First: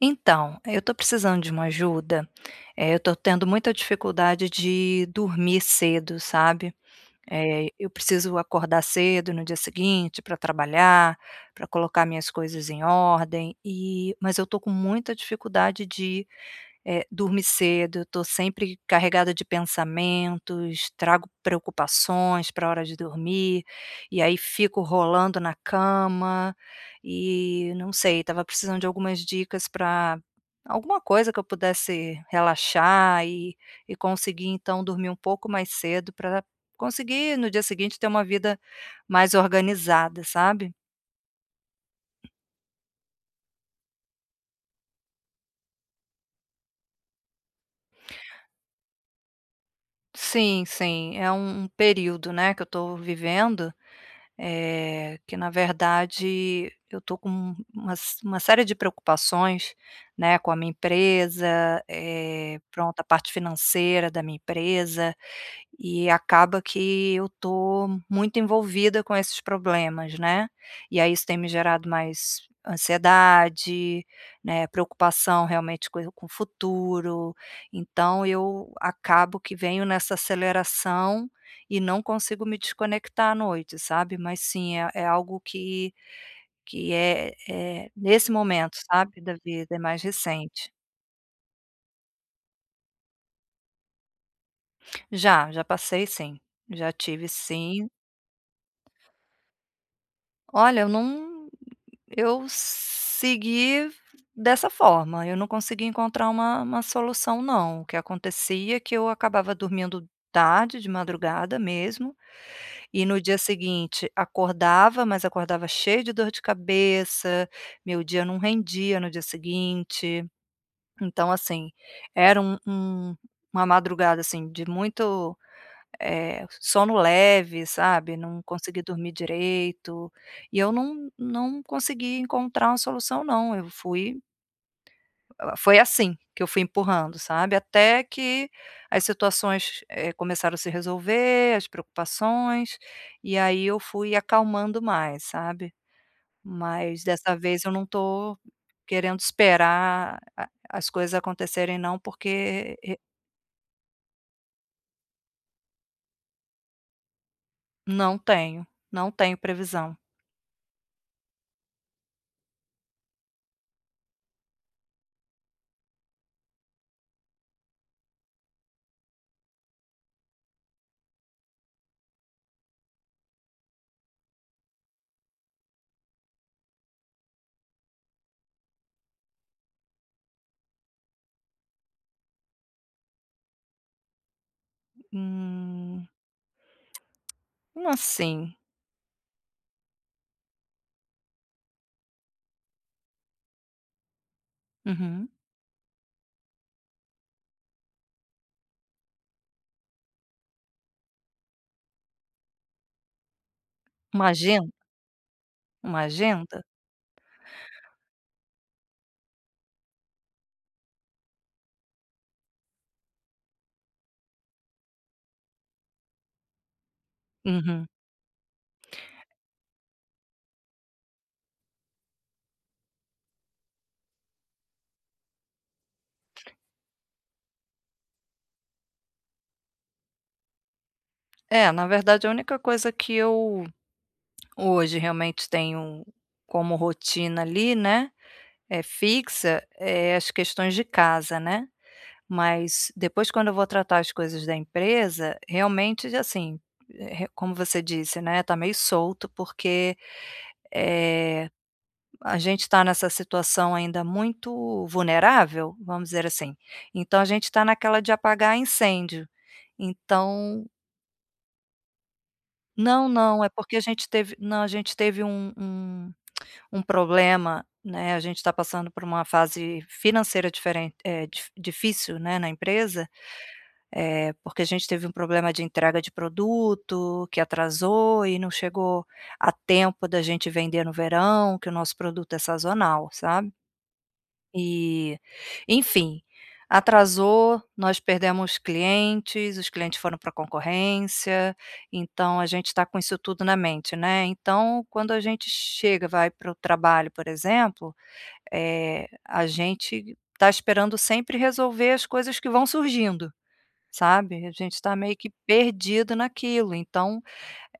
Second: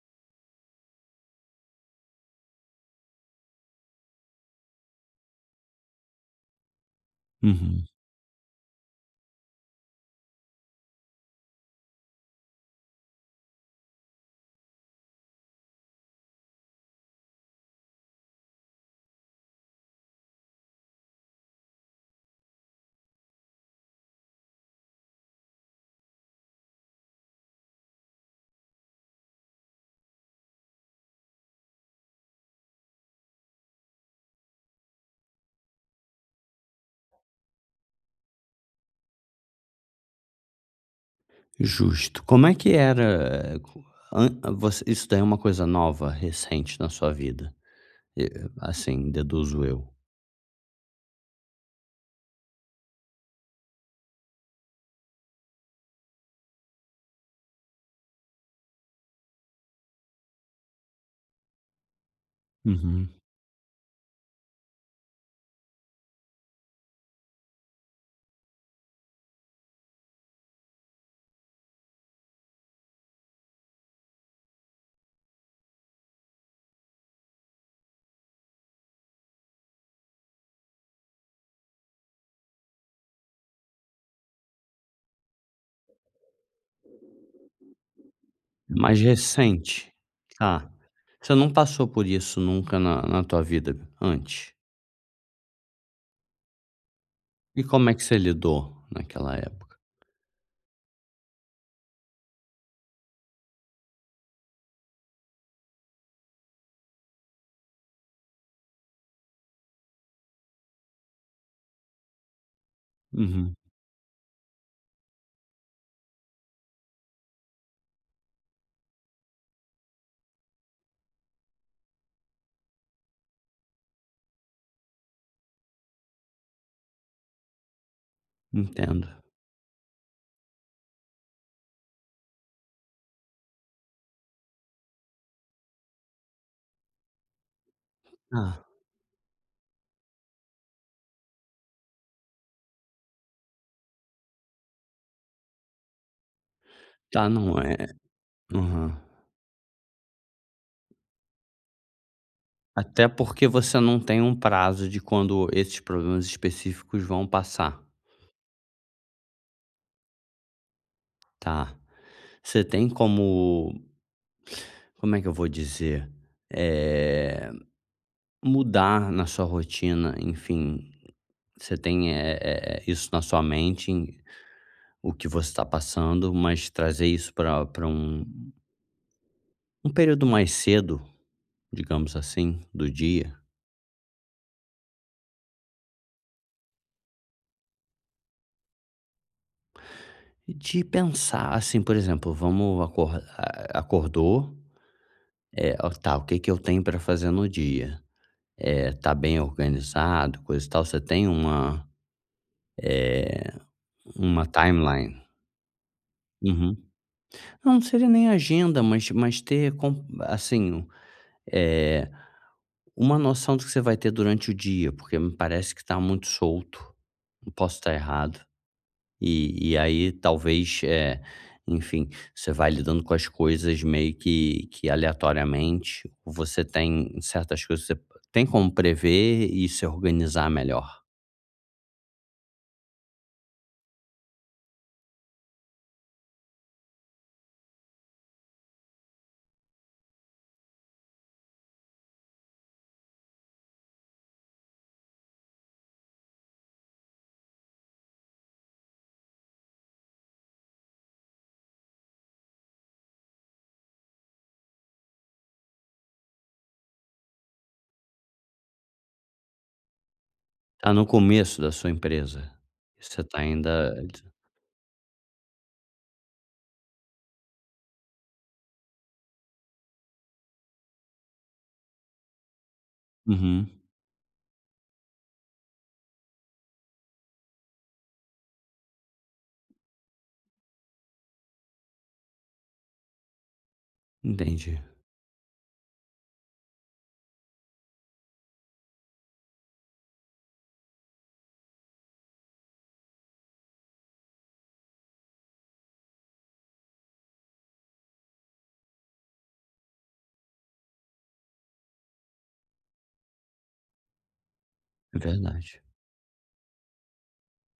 Então, eu estou precisando de uma ajuda, eh, eu tô tendo muita dificuldade de dormir cedo, sabe. Eh, Uhum. eu preciso acordar cedo no dia seguinte pra trabalhar, pra colocar minhas coisas em ordem, e mas eu estou com muita dificuldade de, eh, dormir cedo, eu estou sempre carregada de pensamentos, trago preocupações pra hora de dormir, e aí fico rolando na cama, e não sei, estava precisando de algumas dicas pra alguma coisa que eu pudesse relaxar e e conseguir então dormir um pouco mais cedo pra conseguir no dia seguinte ter uma vida mais organizada, sabe? Justo. Como é que era an isso daí é uma coisa nova recente na sua vida? E e assim deduzo eu. Sim, sim, é um período, né, que eu tô vivendo, eh, que na verdade eu estou com umas uma série de preocupações, né, com a minha empresa, eh, pronto, a Uhum. parte financeira da minha empresa, e acaba que eu estou muito envolvida com esses problemas, né? E aí isso tem me gerado mais ansiedade, né, preocupação realmente com com o futuro, então eu acabo que venho nessa aceleração e não consigo me desconectar à noite, sabe? Mas sim é é algo que que é é nesse momento, Mais sabe, da vida é recente, mais ah, recente. você não passou por isso nunca na na tua vida antes? Já, já passei sim. Já tive E como sim. é que você lidou? Naquela época? Olha eu não, eu segui dessa forma, eu não consegui encontrar uma uma solução não. O que acontecia é que eu acabava dormindo tarde, de madrugada mesmo, e no dia Uhum. seguinte acordava, mas acordava cheio de dor de cabeça, meu dia não rendia no dia seguinte. Então, assim, era um um uma madrugada, assim, de muito, eh, sono leve, sabe? Não consegui Entendo. dormir direito, e eu não não consegui encontrar uma solução, não. Eu fui Ela foi assim, que eu fui empurrando, sabe? Até que Hã. as situações, eh, começaram a se resolver, as preocupações. E aí, eu fui acalmando mais, sabe? Mas Já dessa não vez, eu é. não tô Aham. querendo esperar a as coisas acontecerem não porque e Até porque você não tem um prazo de quando esses problemas específicos vão passar. Não tenho. Não tenho previsão. Tá. Você tem como como é que eu vou dizer? Eh, mudar na sua rotina, enfim, você tem é é é isso na sua mente, em o que você tá passando, mas trazer isso pra pra um um período mais cedo, digamos assim, do dia. Hum. Assim. De pensar assim, por exemplo, vamos acordar, eh, acordou, Uhum. eh, o tá, o que que eu tenho para fazer no dia? Eh, tá bem organizado, coisa e tal, você tem uma, eh, Uma uma agenda? timeline? Uma agenda? Uhum. Não, não seria nem agenda, mas mas ter con assim, eh, uma noção do que você vai ter durante o dia, porque me parece que tá muito solto, posso Uhum. estar errado. E e aí talvez, eh, enfim, você vai lidando com as coisas meio que que aleatoriamente, você tem certas coisas se tem como prever e se organizar melhor. É, na verdade a única coisa que eu hoje realmente tenho como rotina, ali, né, é fixa, eh, as questões de casa, né, mas depois quando eu vou tratar as coisas da empresa, realmente já, assim, re como você disse, né, tá meio solto porque, eh, a gente tá nessa situação ainda muito vulnerável, vamos dizer assim, então a gente tá naquela de apagar incêndio. Então Tá no começo da sua empresa? Não, Você está não, é porque a ainda gente d teve não, a gente teve um um um problema, né. A gente tá passando por uma fase financeira diferente, eh, di difícil, né, na empresa, Uhum. eh, porque a gente teve um problema de entrega de produto, que atrasou, e não chegou a tempo da gente vender no verão, que o nosso produto é sazonal, sabe? Entendi. E, enfim, atrasou, nós perdemos clientes, os clientes foram pra concorrência, então a gente tá com isso tudo na mente, né, então quando a gente chega, vai para o trabalho, por exemplo, eh, a gente tá esperando sempre resolver as coisas que vão surgindo, sabe. A gente está meio É que verdade. perdido naquilo, então,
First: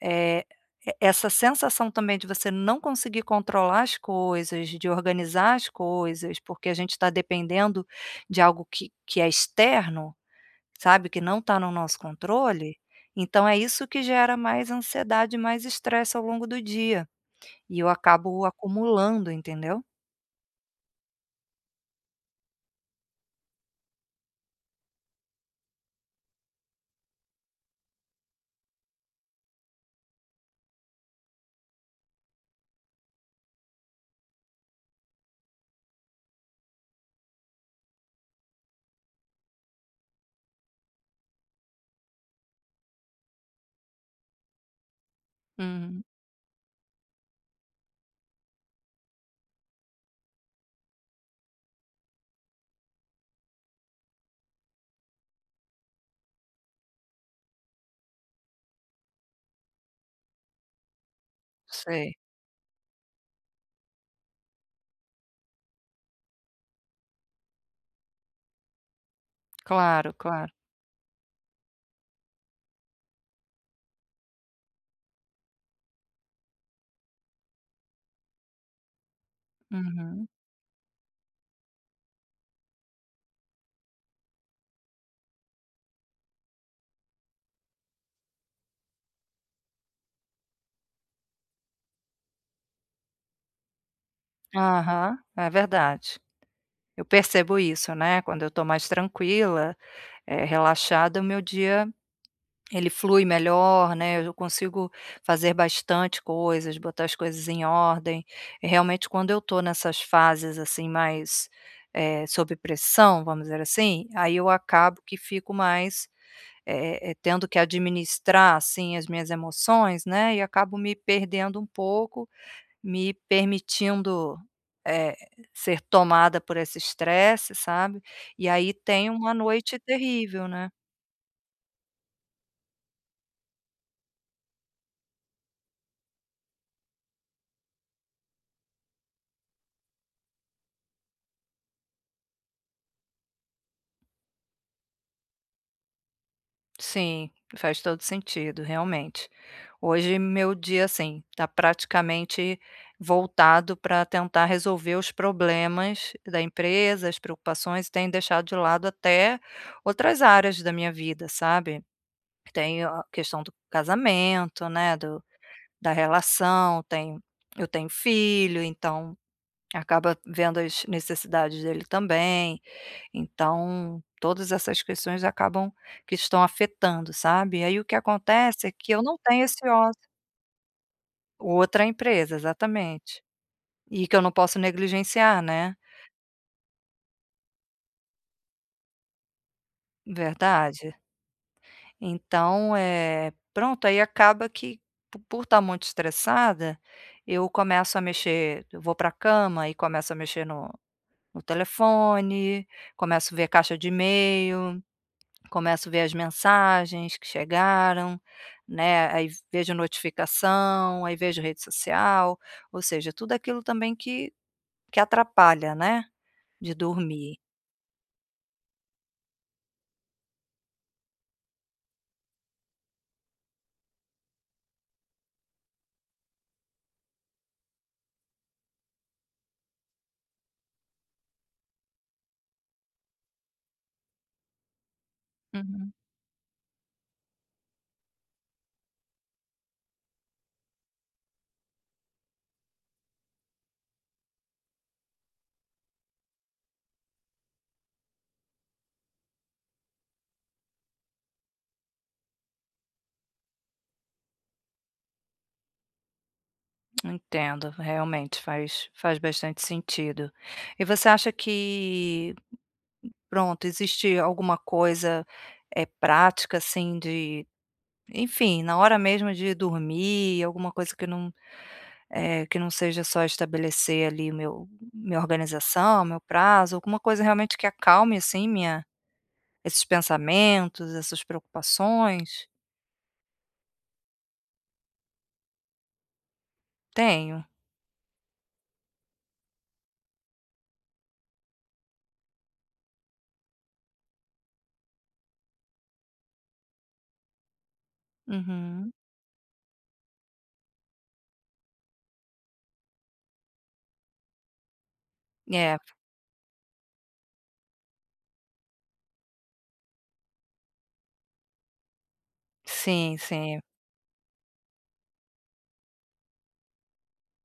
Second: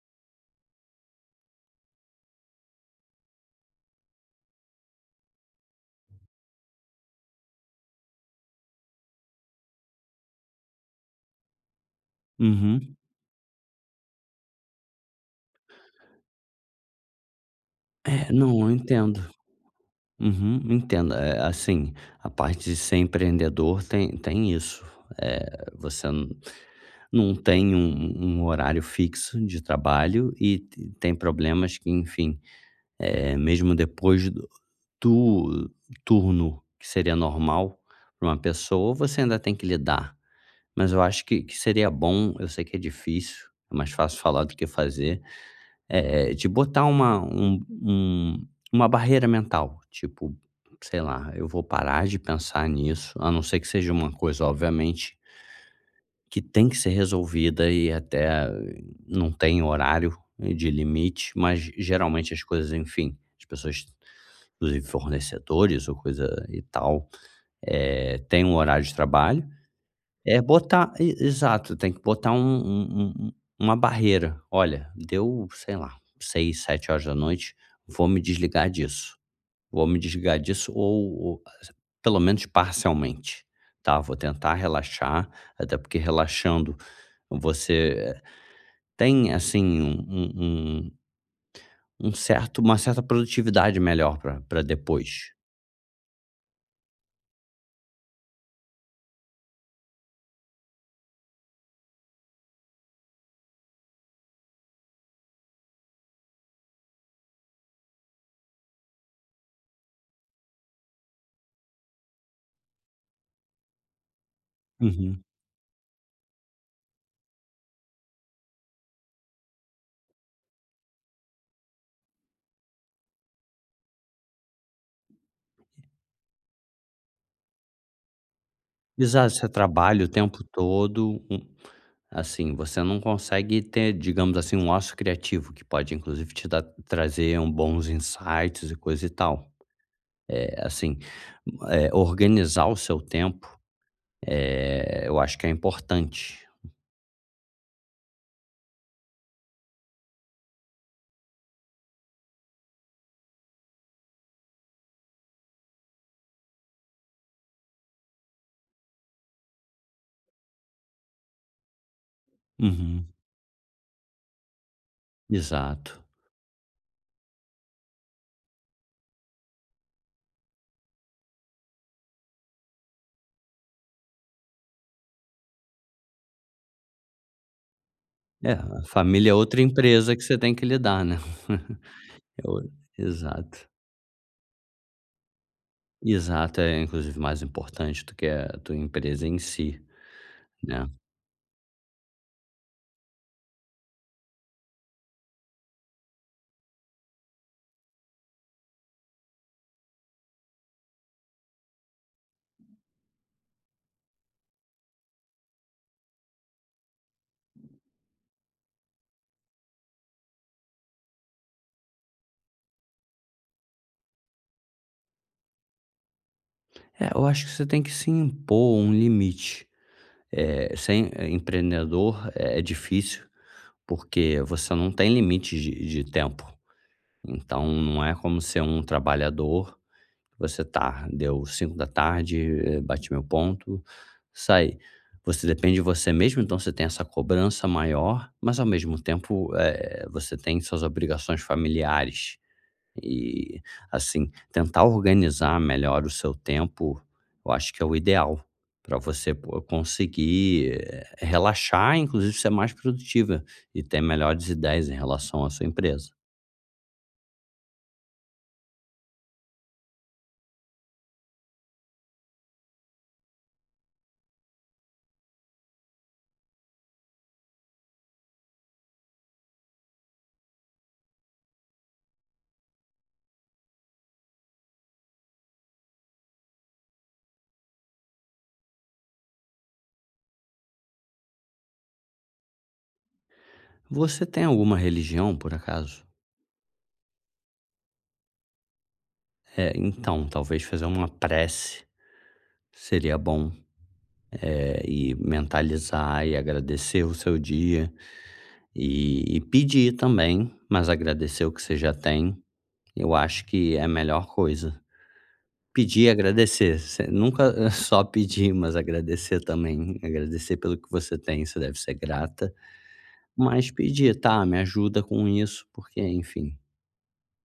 eh, e essa sensação também, de você não conseguir controlar as coisas, de organizar as coisas, porque a gente tá dependendo de algo que que é externo, sabe, que não está no nosso controle, Uhum. então é isso que gera mais ansiedade e mais estresse ao longo do dia. E eu É, acabo não, eu entendo. acumulando entendeu? Uhum, entendo. É é, assim, a parte de ser empreendedor tem tem isso. Eh, você nu não tem um um um horário fixo de trabalho e t tem problemas que, enfim, eh, mesmo depois do tur turno que seria normal pra uma pessoa, você ainda tem que lidar. Mas eu acho que que seria bom, eu sei que é difícil, é mais fácil falar do que fazer, Hum. eh, de botar uma um um uma barreira mental, tipo, sei lá, eu vou parar de pensar nisso, a não ser que seja uma coisa obviamente que tem que ser resolvida, e até, não tem horário de limite, mas ge Sei. geralmente as coisas, enfim, as pessoas, inclusive fornecedores ou coisa e tal, eh, têm um horário de trabalho. Claro, É claro. botar, e exato, tem que botar um um um u uma barreira. Olha, deu sei lá, 06:00, 19:00, vou me desligar disso. Vou me Uhum. desligar disso ou ou [unintelligible] pelo menos parcialmente, tá. Vou tentar relaxar, até porque relaxando, você tem, assim, um um um um certo uma certa produtividade melhor pra pra Aham, depois. é verdade. Eu percebo isso, né, quando eu estou mais tranquila, eh, relaxada, o meu dia ele flui melhor, né, eu consigo fazer bastante coisas, botar as coisas em ordem, e realmente quando eu tô nessas fases, assim, mais, eh, sob pressão, vamos dizer assim, aí eu acabo que Uhum. fico mais, eh eh, tendo que administrar, assim, as minhas emoções, né, e acabo me perdendo um pouco, me permitindo, eh, ser tomada por esse estresse, sabe. E aí tenho uma Exato, você noite trabalha o tempo terrível, né? todo um assim, você não consegue ter, digamos assim, um ócio criativo que pode inclusive te dar trazer um bons insights e coisa e tal. Eh, assim, eh, organizar o seu tempo, eh, eu acho que é importante. Sim, faz todo o sentido, realmente. Hoje meu dia, assim, tá praticamente voltado pra tentar resolver os problemas da empresa, as preocupações, e tenho deixado de lado até outras áreas da minha vida, sabe. Tenho a Uhum. questão do casamento, né, do da Exato. relação, tenho eu tenho filho então, acaba vendo as necessidades dele também. Então todas essas questões acabam que estão afetando, sabe. Aí o que É, acontece é a que eu não família é tenho outra esse ócio. empresa que você tem que lidar, né. Outra empresa, É o exatamente. exato. E que eu não posso negligenciar, né? Exato, é inclusive mais importante do que a tua empresa em si, né? Verdade. Então, eh, pronto, aí acaba que po por estar muito estressada, eu começo a mexer eu vou pra cama e começo a mexer no no telefone, começo ver a caixa de e-mail, começo ver as mensagens que chegaram, né, aí vejo notificação, aí vejo rede social, ou seja, tudo aquilo também que que atrapalha, né, de É, eu dormir. acho que você tem que se impor um limite. Eh, ser, eh, empreendedor é difícil, porque você não tem limite de de tempo. Então, não é como ser um trabalhador. Você tá, deu 17:00, bati meu ponto e saí. Você depende de Uhum. você mesmo, então você tem essa cobrança maior, mas ao mesmo tempo, eh, você tem suas obrigações familiares. E, assim, tentar organizar melhor o seu tempo, eu acho que é o ideal, pra você co conseguir, eh, relaxar, e inclusive ser mais produtiva, e ter melhores ideias em relação à sua empresa. Entendo, realmente faz faz bastante sentido. E você acha que pronto, existe alguma coisa, eh, prática assim de, enfim, na hora mesmo de dormir, alguma coisa que eu não eh, que não seja só estabelecer ali meu minha organização, meu prazo, alguma coisa realmente que acalme assim minha esses pensamentos, essas preocupações? Você tem alguma religião, por acaso? Tenho. É, então talvez fazer uma prece seria bom, eh, e mentalizar e agradecer o seu dia. Uhum. E e pedir também, mas agradecer o que você já tem, eu acho que é a melhor coisa. É. Pedir, agradecer, você nunca eh, só pedir, mas agradecer também, agradecer pelo que você tem, você deve ser grata. Sim, sim. Mas pedir: tá, me ajuda com isso, porque, enfim,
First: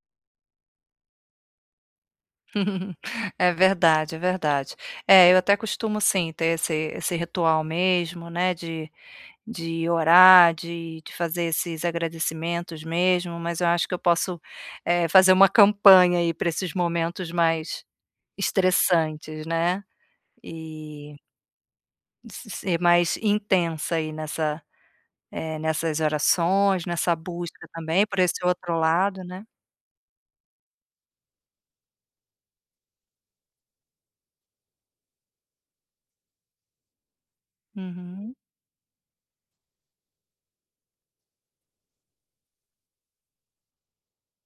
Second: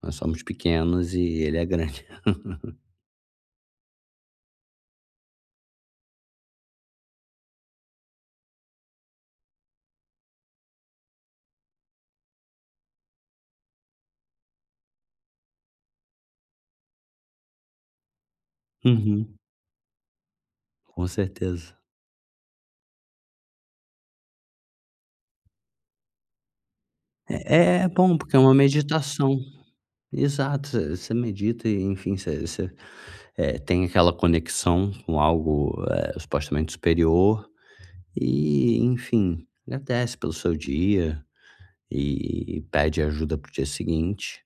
nós somos pequenos e ele é grande. É verdade, é verdade. É, eu até costumo sim, ter esse esse ritual mesmo, né, de de orar, de de fazer esses agradecimentos mesmo, mas eu acho que eu posso, eh, fazer uma campanha aí para esses momentos mais Uhum. estressantes, né. Com E certeza. se ser mais intensa aí nessa eh, nessas orações, nessa É é busca é também bom por porque é esse uma outro lado, meditação. né. Exato. Você você medita e, enfim, você você, eh, tem aquela conexão com algo, eh, supostamente superior Uhum. e, enfim, agradece pelo seu dia e pede ajuda para o dia seguinte.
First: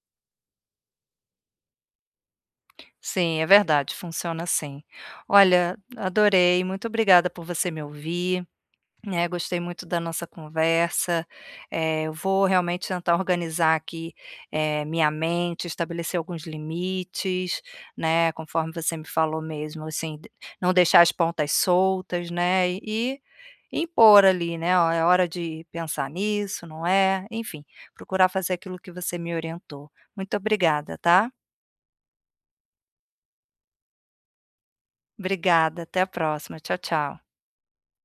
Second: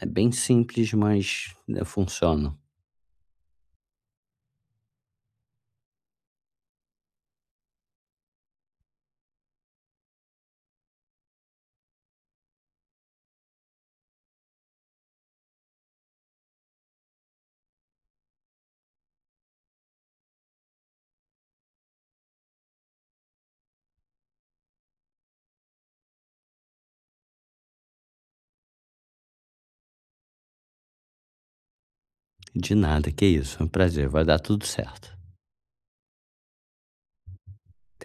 É bem simples, mas, né, funciona. Sim, é verdade, funciona sim. Olha, adorei, muito obrigada por você me ouvir, né. Gostei muito da nossa conversa, eh, eu vou realmente tentar organizar aqui, eh, minha mente, estabelecer alguns limites, né. Conforme você me falou mesmo, assim, d não deixar as pontas soltas, né, e impor ali, né: Ó, é hora de pensar nisso, não é. Enfim, procurar fazer aquilo que você me orientou. Muito obrigada, tá. De nada, que é isso, é um prazer. Vai dar tudo certo. Obrigada, até a próxima. Tchau tchau. Até.